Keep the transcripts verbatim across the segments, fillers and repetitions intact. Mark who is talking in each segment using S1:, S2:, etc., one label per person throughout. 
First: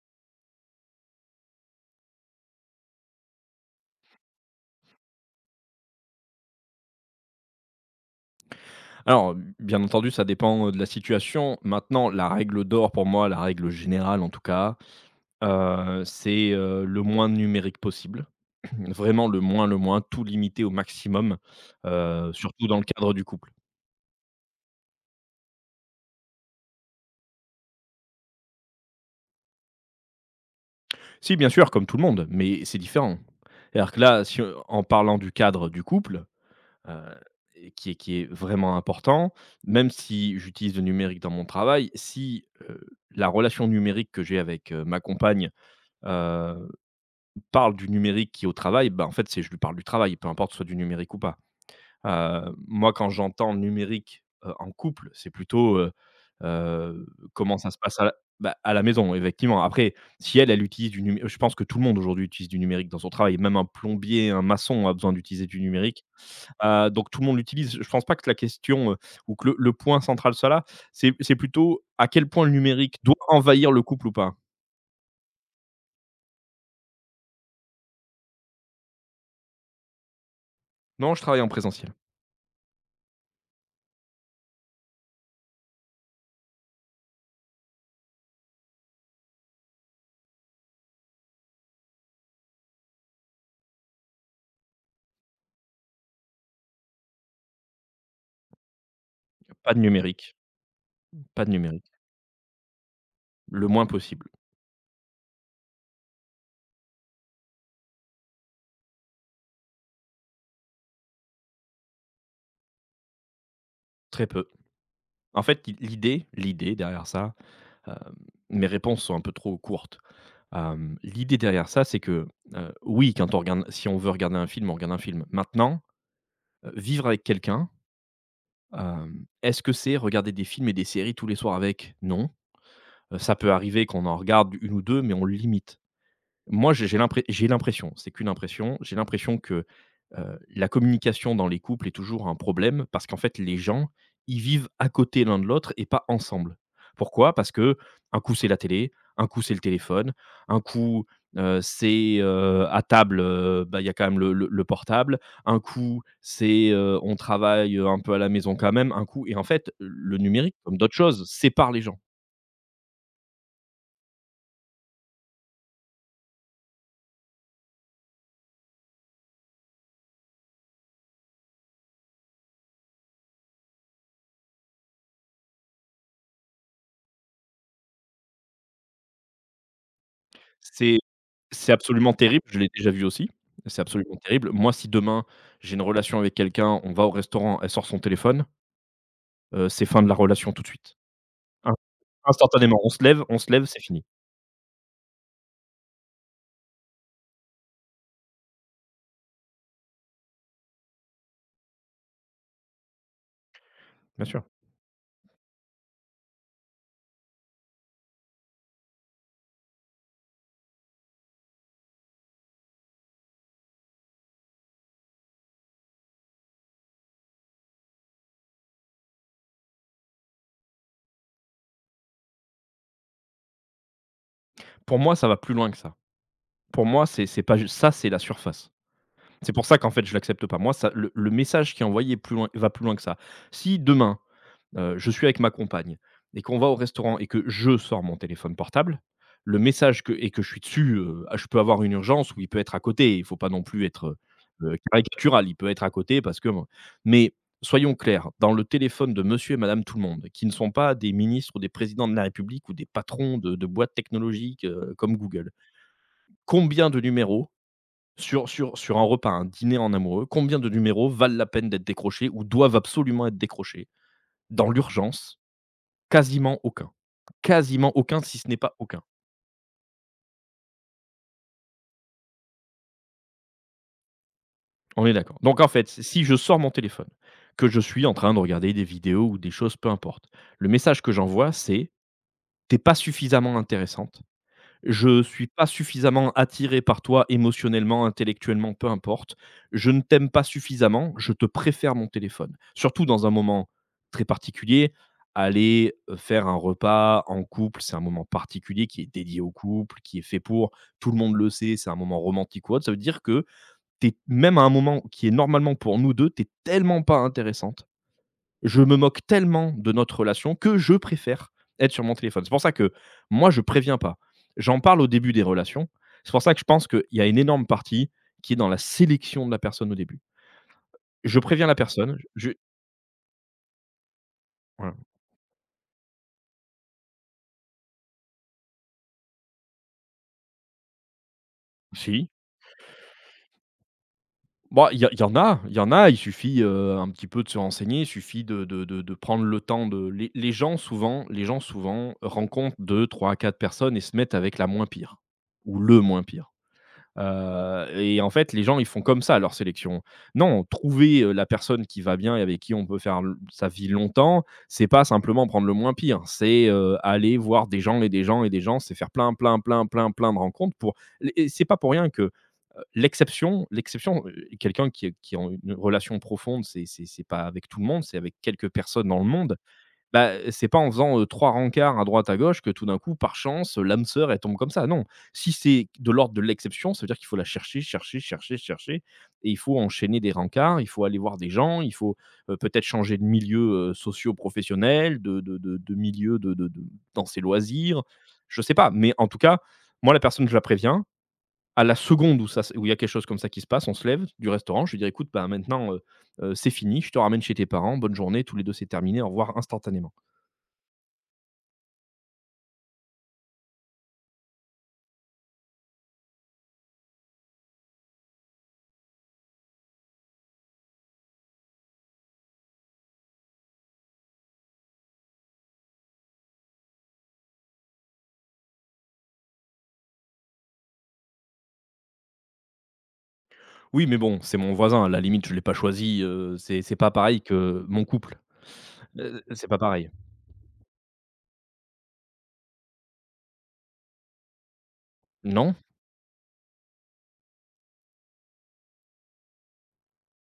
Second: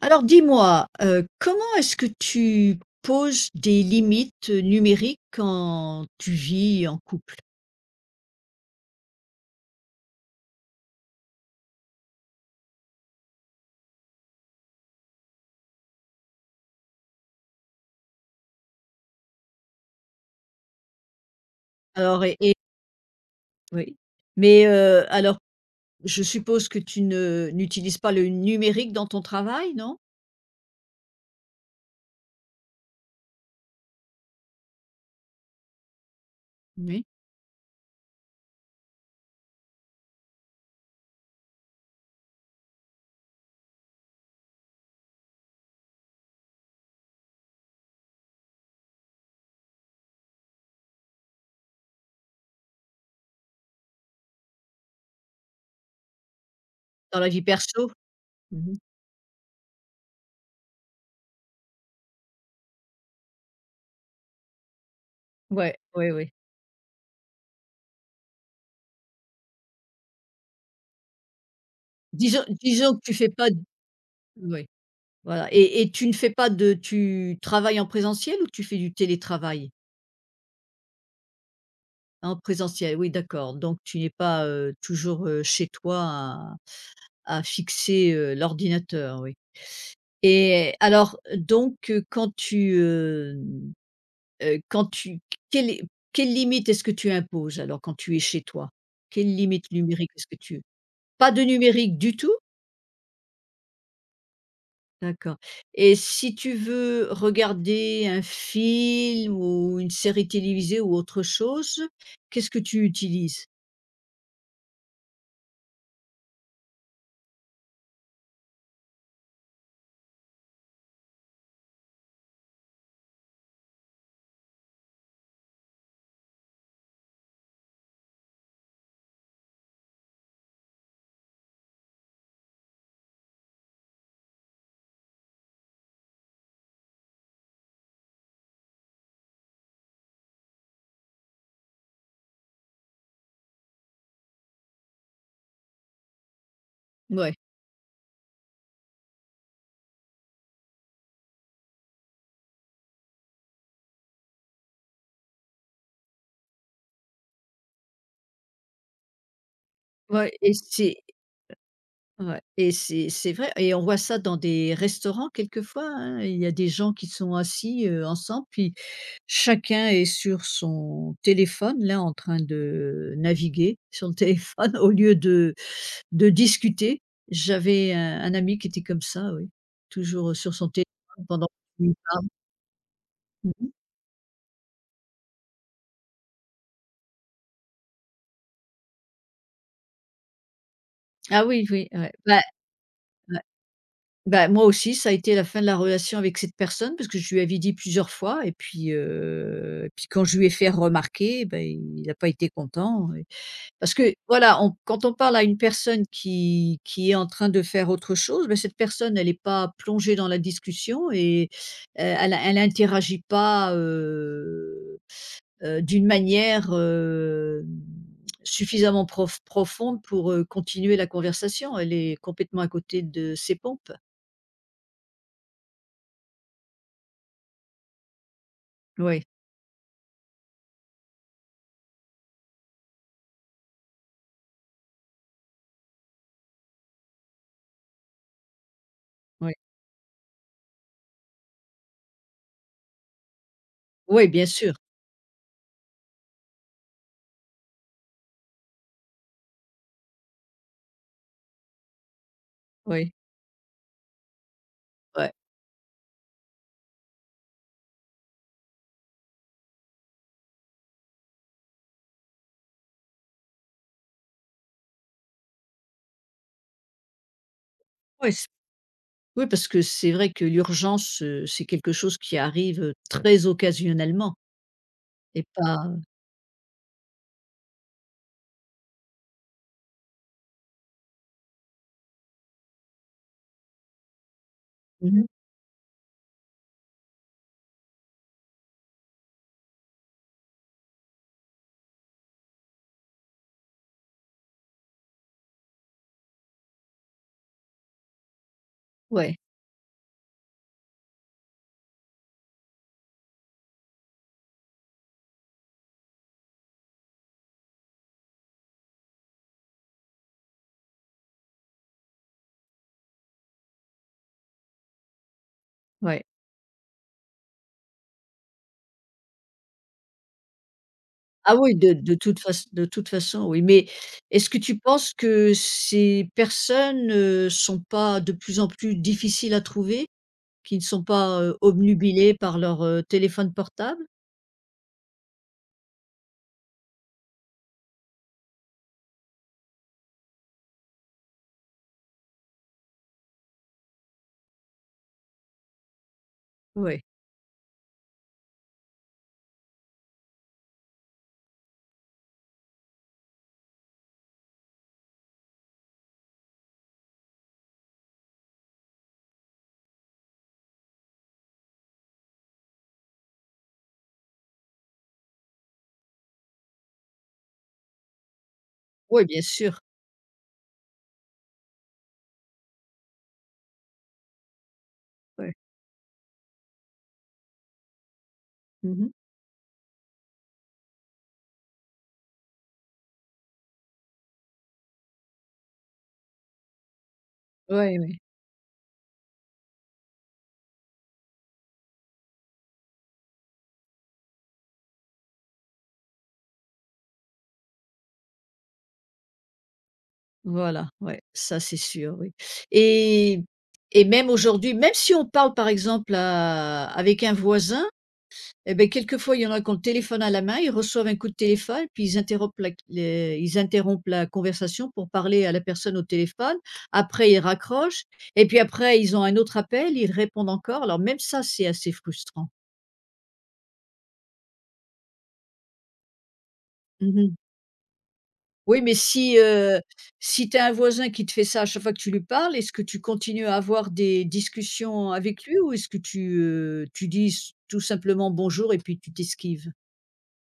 S1: Alors dis-moi, heu, comment est-ce que tu poses des limites numériques quand tu vis en couple?
S2: Alors, bien entendu, ça dépend, euh, de la situation. Maintenant, la règle d'or pour moi, la règle générale en tout cas, heu, c'est, heu, le moins de numérique possible. Vraiment le moins, le moins, tout limiter au maximum,
S1: Alors
S2: heu,
S1: et et
S2: surtout dans le cadre du couple.
S1: oui, mais, heu, alors je suppose que tu ne n'utilises pas le numérique dans ton travail, non?
S2: Si, bien sûr, comme tout le monde, mais c'est différent. C'est-à-dire que là, si, heu, en parlant du cadre du couple, heu,
S1: Oui,
S2: et qui est qui est vraiment important, même si j'utilise le numérique dans mon travail, si, heu, la relation numérique que j'ai avec, heu, ma compagne, euh, parle du numérique qui est au travail, bah, en fait, c'est je lui parle du travail, peu importe soit du numérique ou pas. Heu, moi, quand j'entends numérique, heu, en couple, c'est plutôt, heu heu,
S1: dans la vie
S2: comment ça se
S1: perso?
S2: passe à la bah,
S1: Mmh.
S2: à la maison, effectivement. Après, si elle, elle utilise du numé je pense que tout le monde aujourd'hui utilise du numérique dans son travail, même un plombier, un maçon a besoin d'utiliser du
S1: Ouais,
S2: numérique.
S1: ouais, ouais.
S2: Heu, donc tout le monde l'utilise. Je ne pense pas que la question, heu, ou que le le point central soit là. C'est c'est plutôt à quel point
S1: Disons
S2: le
S1: disons
S2: numérique
S1: que
S2: doit
S1: tu fais pas d
S2: envahir le couple ou pas.
S1: oui, voilà, et et tu ne fais pas de tu travailles en présentiel ou tu fais du télétravail?
S2: Non, je travaille en présentiel.
S1: En présentiel, oui, d'accord, donc tu n'es pas, heu, toujours, heu, chez toi à fixer, heu, l'ordinateur, oui. Et alors donc heu, quand tu, heu heu, quand tu quelle est Quelle limite est-ce que tu imposes alors quand tu es chez toi? Quelle limite
S2: Pas de
S1: numérique est-ce
S2: numérique,
S1: que tu pas de
S2: pas de numérique.
S1: numérique du tout?
S2: Le moins possible,
S1: D'accord, et si tu veux regarder un film ou une série télévisée ou autre chose, qu'est-ce que tu utilises?
S2: très peu. En fait, l'i l'idée l'idée derrière ça, heu, mes réponses sont un peu trop courtes. Hem, l'idée derrière ça, c'est que, heu, oui, quand on regarde si on veut regarder un film, on regarde un film. Maintenant, heu, vivre avec quelqu'un, hem, est-ce que c'est regarder des films et des séries tous les soirs avec? Non. Heu, ça peut arriver qu'on en regarde une ou deux, mais on le limite. Moi, j'ai j'ai l'impré j'ai l'impression, c'est qu'une impression, j'ai l'impression que, heu, la communication dans les couples est toujours un problème parce qu'en fait, les gens, ils vivent à côté l'un de l'autre et pas ensemble. Pourquoi?
S1: Ouais,
S2: Parce que un coup, c'est la télé, un coup, c'est le téléphone, un coup, heu, c'est, heu, à table, heu, bah, il y a quand même le le le portable, un coup, c'est, heu, on travaille, un peu à la maison quand même, un coup et en fait, le
S1: ouais et
S2: numérique, comme d'autres
S1: c'est
S2: choses, sépare les gens.
S1: Ouais, et c'est c'est vrai, et on voit ça dans des restaurants quelquefois, hein. Il y a des gens qui sont assis, heu, ensemble, puis chacun est sur son téléphone, là, en train de naviguer sur le téléphone au lieu de de discuter. J'avais un un ami qui était comme ça, oui, toujours sur son
S2: C'est
S1: téléphone pendant
S2: C'est
S1: qu'on
S2: absolument
S1: parle.
S2: terrible, je l'ai déjà vu aussi.
S1: Mmh.
S2: C'est absolument terrible. Moi, si demain, j'ai une relation avec quelqu'un, on va au restaurant, elle sort son téléphone, heu, c'est fin de la relation tout de suite.
S1: Ah oui,
S2: In
S1: oui, ouais, bah,
S2: instantanément, on se lève on se lève, c'est fini.
S1: bah, moi aussi, ça a été la fin de la relation avec cette personne, parce que je lui avais dit plusieurs fois, et puis, heu, puis quand je lui ai fait remarquer, ben il n'a pas été content. Et parce que
S2: Bien sûr.
S1: voilà, on quand on parle à une personne qui qui est en train de faire autre chose, ben cette personne, elle n'est pas plongée dans la discussion, et heu, elle elle interagit pas, heu heu, d'une manière heu, suffisamment prof profonde pour, heu, continuer la conversation. Elle est complètement à côté de ses pompes.
S2: Pour moi, ça va plus loin que ça. Pour moi, c'est c'est pas juste ça, c'est la surface.
S1: Oui.
S2: C'est pour ça qu'en fait je l'accepte pas. Moi, ça le le message qui est envoyé est plus loin va plus loin que ça. Si demain, heu, je suis avec ma compagne et qu'on va au restaurant et que je sors mon téléphone portable,
S1: Oui,
S2: le message que et que je suis dessus, heu, ah je peux avoir une urgence où il peut être à côté. Il faut pas non plus être,
S1: oui, bien sûr.
S2: heu caricatural. Il peut être à côté parce que bon mais soyons clairs, dans le téléphone de monsieur et madame tout le monde, qui ne sont pas des ministres ou des présidents de la République ou des
S1: Oui.
S2: patrons de de boîtes technologiques, heu, comme
S1: Ouais.
S2: Google. Combien de numéros sur sur sur un repas, un dîner en amoureux, combien de numéros valent la peine d'être décrochés ou doivent absolument être décrochés dans l'urgence? Quasiment aucun, quasiment aucun,
S1: Ouais,
S2: si
S1: c
S2: ce n'est pas aucun.
S1: Oui, parce que c'est vrai que l'urgence, heu, c'est quelque chose qui arrive, heu, très occasionnellement,
S2: On est d'accord.
S1: et
S2: Donc en fait,
S1: pas.
S2: si si je sors mon téléphone, que je suis en train de regarder des vidéos ou des choses, peu importe, le message que j'envoie, c'est: t'es pas suffisamment intéressante».
S1: Mmh
S2: Je
S1: mh.
S2: suis pas suffisamment attiré par toi émotionnellement, intellectuellement, peu importe. Je ne t'aime pas suffisamment, je te préfère mon téléphone. Surtout dans un moment très particulier, aller, heu, faire un repas en couple, c'est un moment particulier qui est
S1: Ouais,
S2: dédié au couple, qui est fait pour, tout le monde le sait, c'est un moment romantique ou autre. Ça veut dire que t'es même à un moment qui est normalement pour nous deux, t'es tellement pas intéressante je me moque tellement de notre relation que je préfère être sur mon téléphone. C'est pour ça que moi, je préviens pas. J'en parle au début des relations.
S1: ouais.
S2: C'est pour ça que je pense qu'il y a une énorme partie qui est dans la sélection de la personne au début. Je
S1: Ah
S2: préviens la
S1: oui, de de
S2: personne.
S1: toute
S2: Je
S1: façon, de toute façon, oui, mais est-ce que tu
S2: voilà.
S1: penses que ces personnes, heu, sont pas de plus en plus difficiles à trouver? Qui ne sont pas, heu,
S2: Si.
S1: obnubilées par leur, heu, téléphone portable?
S2: Bon, il y a il y en a, il y en a. Il suffit, heu, un petit peu de se renseigner. Il suffit de de de de prendre le temps de les les gens souvent les gens souvent rencontrent deux, trois, quatre personnes et se mettent avec la moins pire ou le moins pire.
S1: Oui.
S2: Heu et en fait, les gens, ils font comme ça leur sélection. Non, trouver, heu, la personne qui va bien et avec qui on peut faire l sa vie longtemps, c'est pas simplement prendre le moins pire. C'est, heu, aller voir des gens et des gens et des gens, c'est faire plein, plein, plein, plein, plein de rencontres pour et c'est pas pour rien que, heu, l'exception l'exception, heu, quelqu'un qui est qui a une relation profonde, c'est c'est c'est pas avec tout le monde, c'est avec quelques personnes dans le
S1: Oui, bien
S2: monde
S1: sûr.
S2: bah, c'est pas en faisant, heu, trois rencarts à droite à gauche que tout d'un coup, par chance, heu, l'âme sœur, elle tombe comme ça, non. Si
S1: Oui.
S2: c'est de l'ordre de l'exception, ça veut dire qu'il faut la chercher, chercher, chercher, chercher et il faut enchaîner des rencarts, il faut aller voir des gens, il faut, heu, peut-être changer de milieu, heu, socio-professionnel, de de de de milieu de de de dans ses loisirs, je sais pas. Mais en tout cas, moi, la personne, je la préviens, à la seconde où ça se où il y a quelque chose comme ça qui se passe, on se lève du restaurant, je lui dis: «Écoute, bah, maintenant, heu heu, c'est fini, je te ramène chez tes parents, bonne journée, tous les deux c'est terminé, au revoir», instantanément.
S1: Voilà, ouais, ça c'est sûr, oui. Et et même aujourd'hui, même si on parle, par exemple, à avec un voisin, et ben quelquefois il y en a qui ont le téléphone à la main, ils reçoivent un coup de téléphone, puis ils interrompent la les ils interrompent la conversation pour parler à la personne au téléphone. Après ils raccrochent, et puis après ils ont un autre appel, ils répondent encore. Alors même ça, c'est assez frustrant.
S2: Oui, mais bon, c'est mon voisin, à la limite, je l'ai pas choisi, heu, c'est c'est pas
S1: Mmh.
S2: pareil que mon couple.
S1: Oui, mais si,
S2: Heu, c'est pas
S1: heu,
S2: pareil.
S1: si tu as un voisin qui te fait ça à chaque fois que tu lui parles, est-ce que tu continues à avoir des discussions avec lui, ou
S2: Non.
S1: est-ce que tu, heu, tu dis s tout simplement «bonjour» et puis tu t'esquives?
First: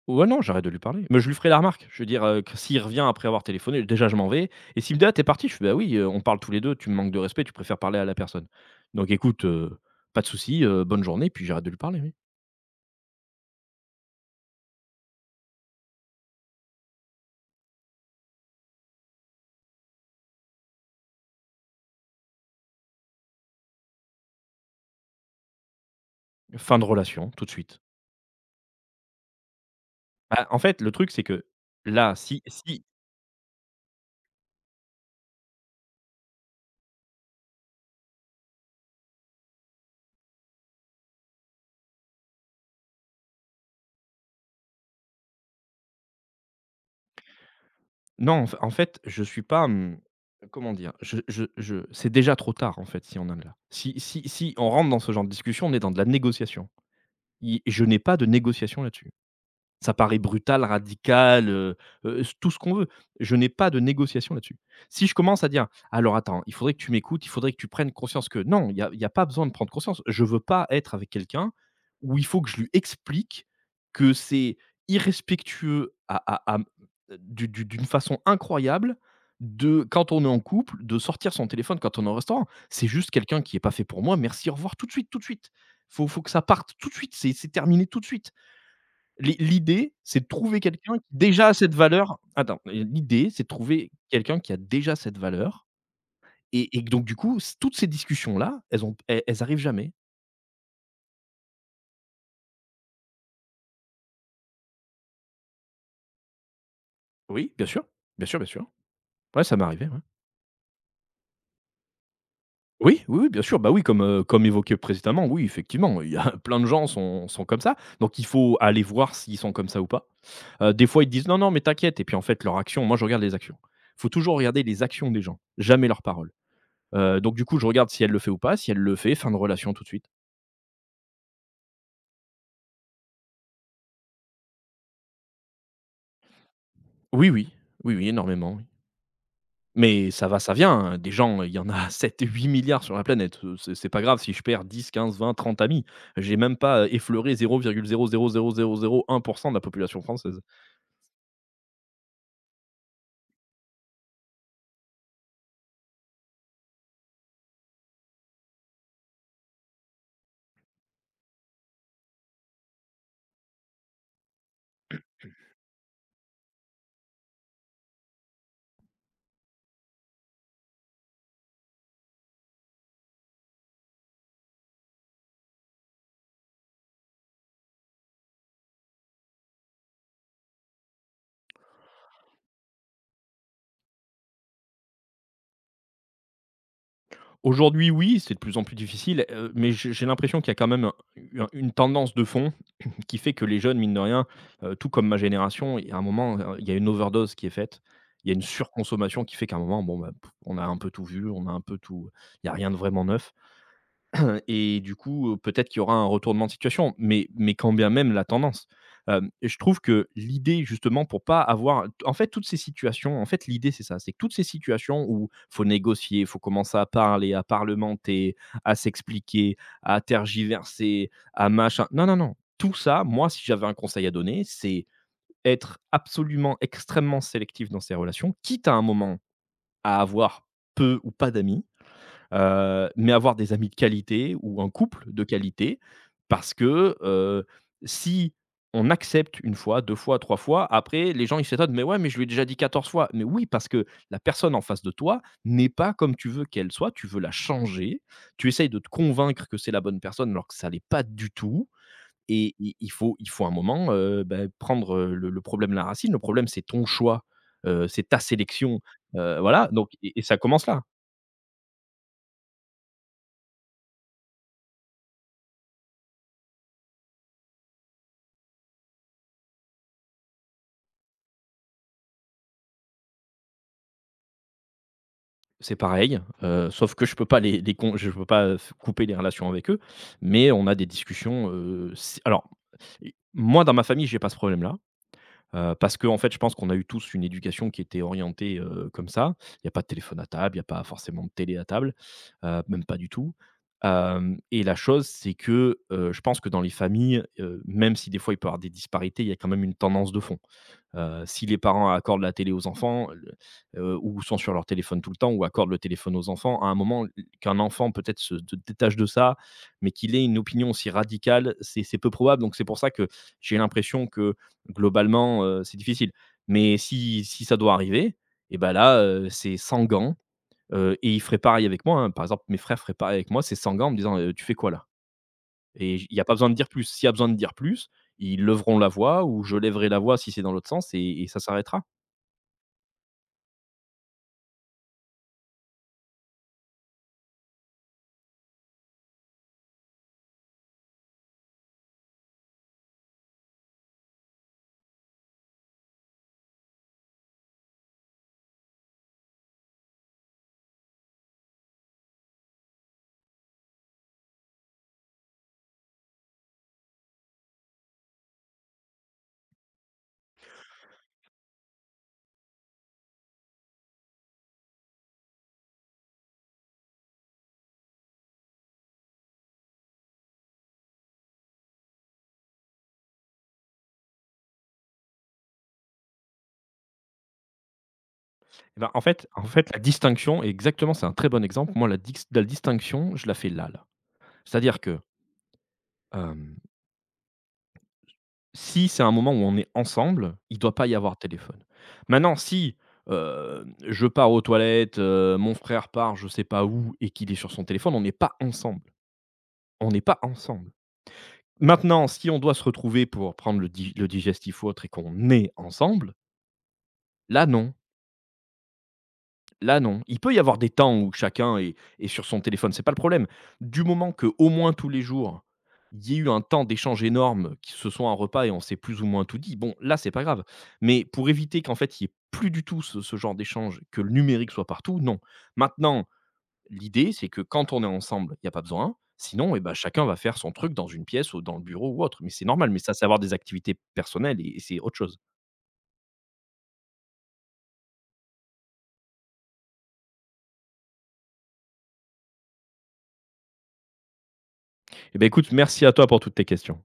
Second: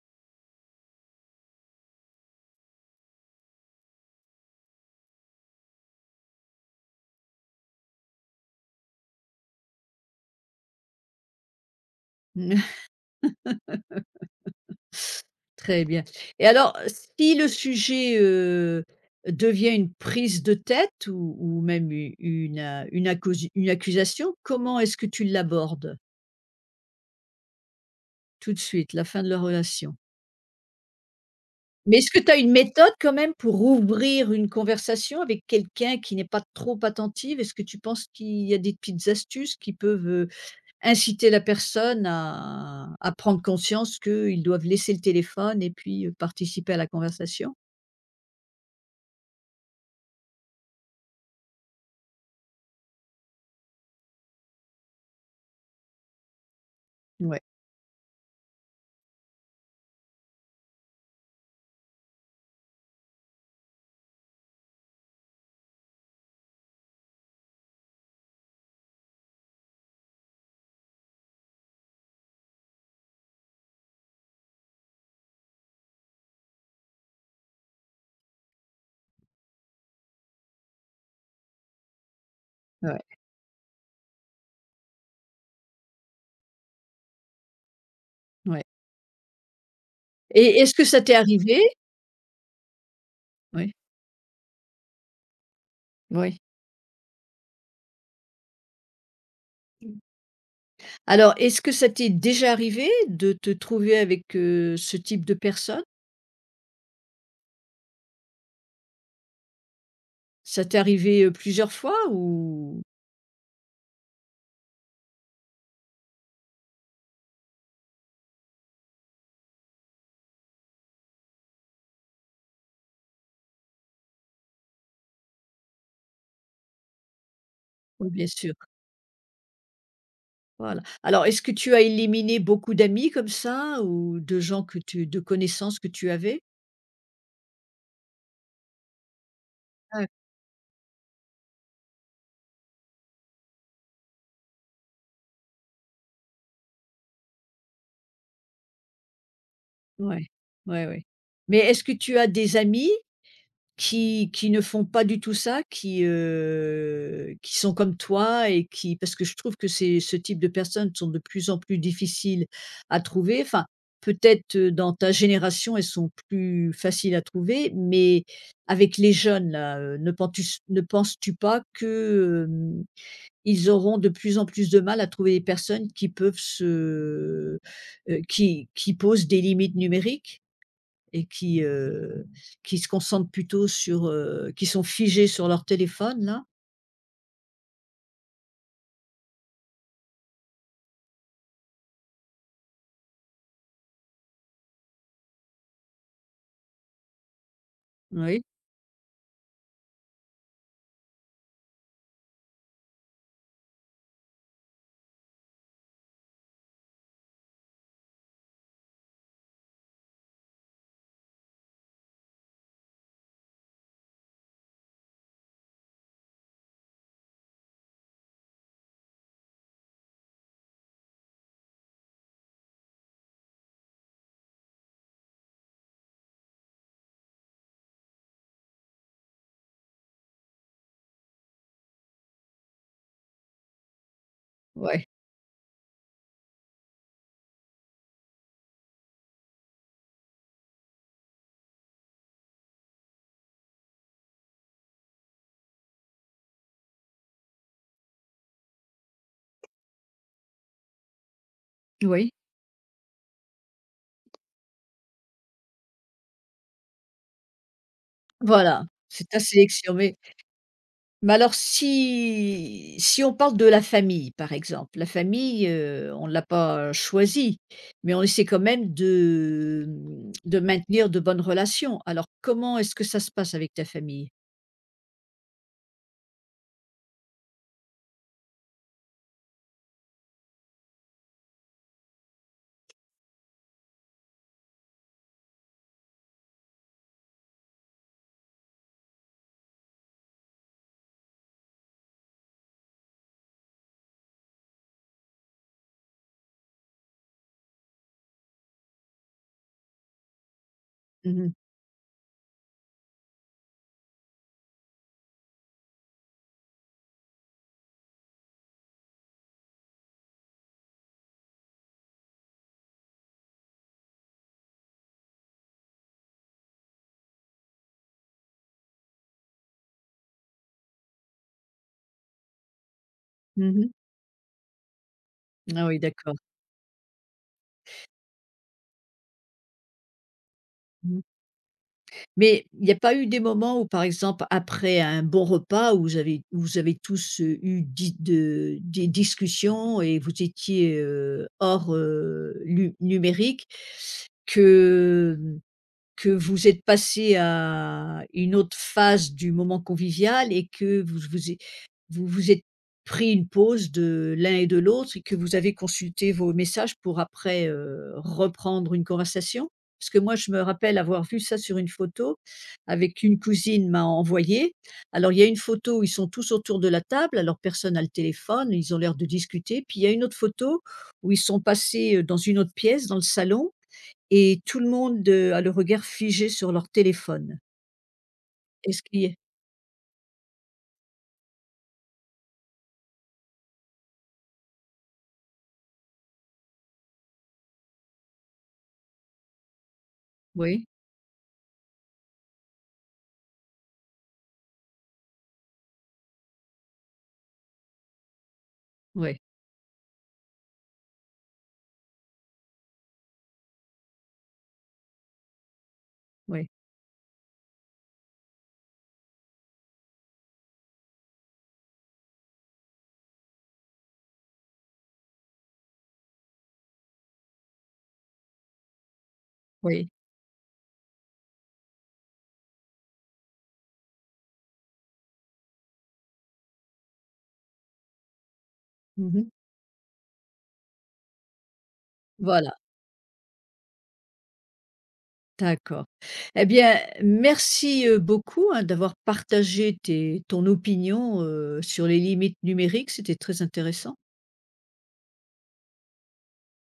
S2: Ouais, non, j'arrête de lui parler. Mais je lui ferai la remarque. Je veux dire, heu, que s'il revient après avoir téléphoné, déjà je m'en vais et s'il me dit: «Ah, tu parti?» je fais: «Bah oui, heu, on parle tous les deux. Tu me manques de respect, tu préfères parler à la personne. Donc écoute, heu, pas de souci, heu, bonne journée» puis j'arrête de lui parler, oui.
S1: Très bien. Et alors, si le sujet, heu, devient une prise de tête, ou ou même u une, heu, une accusi une accusation, comment est-ce que tu l'abordes?
S2: Fin de relation, tout de suite.
S1: Tout de suite, la fin de la relation.
S2: Bah, en fait, le truc, c'est que
S1: Mais est-ce
S2: là,
S1: que tu as
S2: si
S1: une
S2: si
S1: méthode quand même pour ouvrir une conversation avec quelqu'un qui n'est pas trop attentive? Est-ce que tu penses qu'il y a des petites astuces qui peuvent, heu, inciter la personne à à prendre conscience qu'ils doivent laisser le téléphone et puis, heu, participer à la conversation?
S2: Non, en f en fait, je suis pas, mmh, comment dire? Je je je c'est déjà trop tard, en fait, si on en est là. Si si si on rentre dans ce genre de discussion, on est dans de la négociation.
S1: Ouais,
S2: I je n'ai pas de négociation là-dessus. Ça paraît brutal, radical, heu heu, s tout ce qu'on veut. Je n'ai pas de négociation là-dessus. Si je commence à dire: «Alors attends, il faudrait que tu m'écoutes, il faudrait que tu prennes conscience que» non, il y a il y a pas besoin de prendre conscience. Je veux pas être avec quelqu'un où il faut que je lui explique que c'est irrespectueux à à à, mmh, d'u d'u d'une façon incroyable de quand on est en couple, de sortir son téléphone quand on est au restaurant. C'est juste
S1: ouais,
S2: quelqu'un qui n'est pas fait pour moi, merci, au revoir, tout de suite, tout de suite. Faut faut que ça parte tout de suite, c'est c'est terminé tout de suite.
S1: ouais.
S2: L'i l'idée, c'est de trouver
S1: Et est-ce que
S2: quelqu'un
S1: ça
S2: qui
S1: t'est
S2: déjà a
S1: arrivé?
S2: cette valeur attends, l'idée, c'est de
S1: Oui,
S2: trouver quelqu'un qui a déjà cette valeur
S1: oui.
S2: et et donc du coup, c toutes ces discussions-là, elles ont elles elles arrivent jamais.
S1: Alors, est-ce que ça t'est déjà arrivé de te trouver avec, heu, ce type de personne?
S2: Oui, bien sûr, bien sûr, bien sûr. Ouais, ça m'est arrivé, ouais.
S1: Ça t'est arrivé, heu, plusieurs fois, ou
S2: Oui, oui, oui, bien sûr, bah, oui, comme, heu, comme évoqué précédemment, oui, effectivement, il y a plein de gens sont sont comme ça, donc il faut aller voir s'ils sont comme ça ou pas. Heu, des fois, ils disent: «Non, non, mais t'inquiète» et puis en fait, leurs actions moi, je regarde les actions. Faut toujours regarder les actions des gens, jamais leurs paroles. Heu, donc du coup, je regarde si
S1: oui,
S2: elle le
S1: bien
S2: fait ou
S1: sûr.
S2: pas, si elle le fait, fin de relation tout de suite.
S1: Voilà. Alors, est-ce que tu as éliminé beaucoup d'amis comme ça, ou de gens que tu de connaissances que tu avais?
S2: Oui, oui. Oui, oui, énormément, oui.
S1: Ouais.
S2: Mais ça va, ça vient, hein. Des gens, il y en a sept, huit milliards sur la planète, heu, c'est c'est pas grave si je perds dix, quinze, vingt, trente amis. J'ai même pas, heu, effleuré zéro virgule zéro zéro zéro zéro zéro zéro un de la population
S1: Ouais,
S2: française.
S1: ouais, ouais. Mais est-ce que tu as des amis qui qui ne font pas du tout ça, qui, heu, qui sont comme toi, et qui parce que je trouve que ces ce type de personnes sont de plus en plus difficiles à trouver. Enfin, peut-être, heu, dans ta génération, elles sont plus faciles à trouver, mais avec les jeunes là, heu, ne penses-tu ne penses-tu pas que ils auront de plus en plus de mal à trouver des personnes qui peuvent se heu, qui qui posent des limites numériques, et qui, heu, qui se concentrent plutôt sur, heu, qui sont figés sur leur téléphone là.
S2: Aujourd'hui, oui, c'est de plus en plus difficile, heu, mais j'ai j'ai l'impression qu'il y a quand même un une tendance de fond qui fait que les jeunes, mine de rien, heu, tout comme ma génération, il y a un moment, heu, il y a une overdose qui est faite. Il y a une
S1: Oui,
S2: surconsommation qui fait qu'à un moment, bon, bah, pff, on a un peu tout vu, on a un peu tout il y a rien de vraiment neuf. Et du coup, heu, peut-être qu'il y aura un retournement de situation, mais mais quand bien même la tendance. Euh, Et je trouve que l'idée justement pour pas avoir en fait toutes ces situations, en fait l'idée c'est ça, c'est que toutes ces situations où faut négocier, faut commencer à parler, à parlementer, à s'expliquer, à tergiverser, à machin non, non, non, tout ça, moi si j'avais un conseil à donner, c'est être absolument extrêmement sélectif dans ses relations, quitte à un moment à avoir peu ou pas d'amis. Heu, mais avoir des amis de qualité ou un couple
S1: ouais,
S2: de qualité, parce que, heu, si on accepte une fois, deux fois, trois fois, après les gens ils s'étonnent: «Mais ouais, mais je lui ai déjà dit quatorze fois». Mais oui, parce que la personne en face de toi n'est pas comme tu veux qu'elle soit, tu veux la changer, tu essayes de te convaincre que c'est la bonne personne alors que ça l'est pas du tout,
S1: oui,
S2: et i il faut il faut un moment, heu, bah, prendre, heu, le le problème à la racine. Le problème, c'est ton choix, heu, c'est ta sélection,
S1: voilà, c'est
S2: heu,
S1: ta
S2: voilà, donc
S1: sélection.
S2: et
S1: mais
S2: et ça commence là.
S1: mais alors, si si on parle de la famille, par exemple, la famille, heu, on ne l'a pas choisie, mais on essaie quand même de, mmh, de maintenir de bonnes relations. Alors, comment est-ce que ça se passe avec ta famille?
S2: C'est pareil, heu, sauf que je peux pas les les con je peux pas, heu, f couper les relations avec eux, mais on a des discussions, heu, c'est alors, i moi, dans ma famille, j'ai pas ce problème-là, heu, parce qu'en fait, je pense qu'on a eu tous une éducation qui était orientée, heu, comme ça. Il y a pas de téléphone à table, il y a pas forcément de télé à table, heu, même pas du tout, hem et la chose, c'est que, heu, je pense que dans les familles, heu, même si des fois il peut y avoir des disparités, il y a quand même une tendance de fond. Heu,
S1: Mmh
S2: si
S1: mh.
S2: les parents accordent la télé aux enfants, le euh, ou sont sur leur téléphone tout le temps, ou accordent le téléphone aux enfants, à un moment, qu'un enfant peut-être se d détache de ça, mais qu'il ait une opinion aussi radicale, c'est c'est peu probable. Donc c'est pour ça que j'ai l'impression que globalement, heu, c'est difficile. Mais si si ça doit arriver, et ben là, heu, c'est sans gants, heu, et ils feraient pareil avec moi, hein. Par exemple, mes frères feraient pareil avec moi, c'est sans gants en
S1: Mmh.
S2: me disant: «Heu, tu fais quoi là ?».
S1: Ah
S2: Et
S1: oui,
S2: j Il n'y a pas
S1: d'accord.
S2: besoin de dire plus. S'il y a besoin de dire plus, ils leveront la voix, ou je lèverai la voix si c'est dans l'autre sens, et
S1: Mmh.
S2: et ça s'arrêtera.
S1: Mais il n'y a pas eu des moments où, par exemple, après un bon repas, où vous avez où vous avez tous, heu, eu di de des discussions, et vous étiez, heu, hors, heu, lu numérique, que mmh, que vous êtes passé à une autre phase du moment convivial, et que vous vous ê vous vous êtes pris une pause de l'un et de l'autre, et que vous avez consulté vos messages pour après, heu, reprendre une conversation? Parce que moi, je me rappelle avoir vu ça sur une photo avec une cousine m'a envoyé. Alors, il y a une photo où ils sont tous autour de la table, alors personne a le téléphone, ils ont l'air de discuter. Puis il y a une autre photo où ils sont passés, heu, dans une autre pièce, dans le salon, et tout le monde, heu, a le regard figé sur leur téléphone.
S2: Et ben, en
S1: Est-ce qu'il y
S2: fait
S1: a
S2: en fait, la distinction et exactement, c'est un très bon exemple. Moi, la dix la distinction, je la fais là, là. C'est-à-dire que, hem, si c'est un moment où on est ensemble, il ne doit pas
S1: oui,
S2: y avoir de téléphone. Maintenant si, heu, je pars aux toilettes, heu, mon frère part je ne sais pas où et qu'il est sur son téléphone, on n'est pas ensemble.
S1: oui,
S2: On n'est pas ensemble. Maintenant si on doit se retrouver pour prendre le di le digestif ou autre, et qu'on est ensemble,
S1: oui,
S2: là non, là non. Il peut y avoir des temps où chacun est est sur son téléphone, c'est pas le problème. Du moment que au moins tous les jours, il y ait eu un temps d'échange énorme, qui se soit un repas et on s'est plus ou moins tout dit, bon là,
S1: oui.
S2: c'est pas grave. Mais pour éviter qu'en fait, il y ait plus du tout ce ce genre d'échange, que le numérique soit partout, non. Maintenant, l'idée, c'est que quand on est ensemble, il y a pas besoin.
S1: Mmh.
S2: Sinon, et ben chacun va faire son truc dans une pièce ou dans le bureau ou autre. Mais c'est normal,
S1: Voilà,
S2: mais ça, c'est avoir des activités personnelles, et et c'est autre chose.
S1: d'accord. Eh bien, merci, heu, beaucoup, hein, d'avoir partagé tes ton opinion, heu, sur les limites numériques, c'était très intéressant.
S2: Eh ben écoute, merci à toi pour toutes tes questions.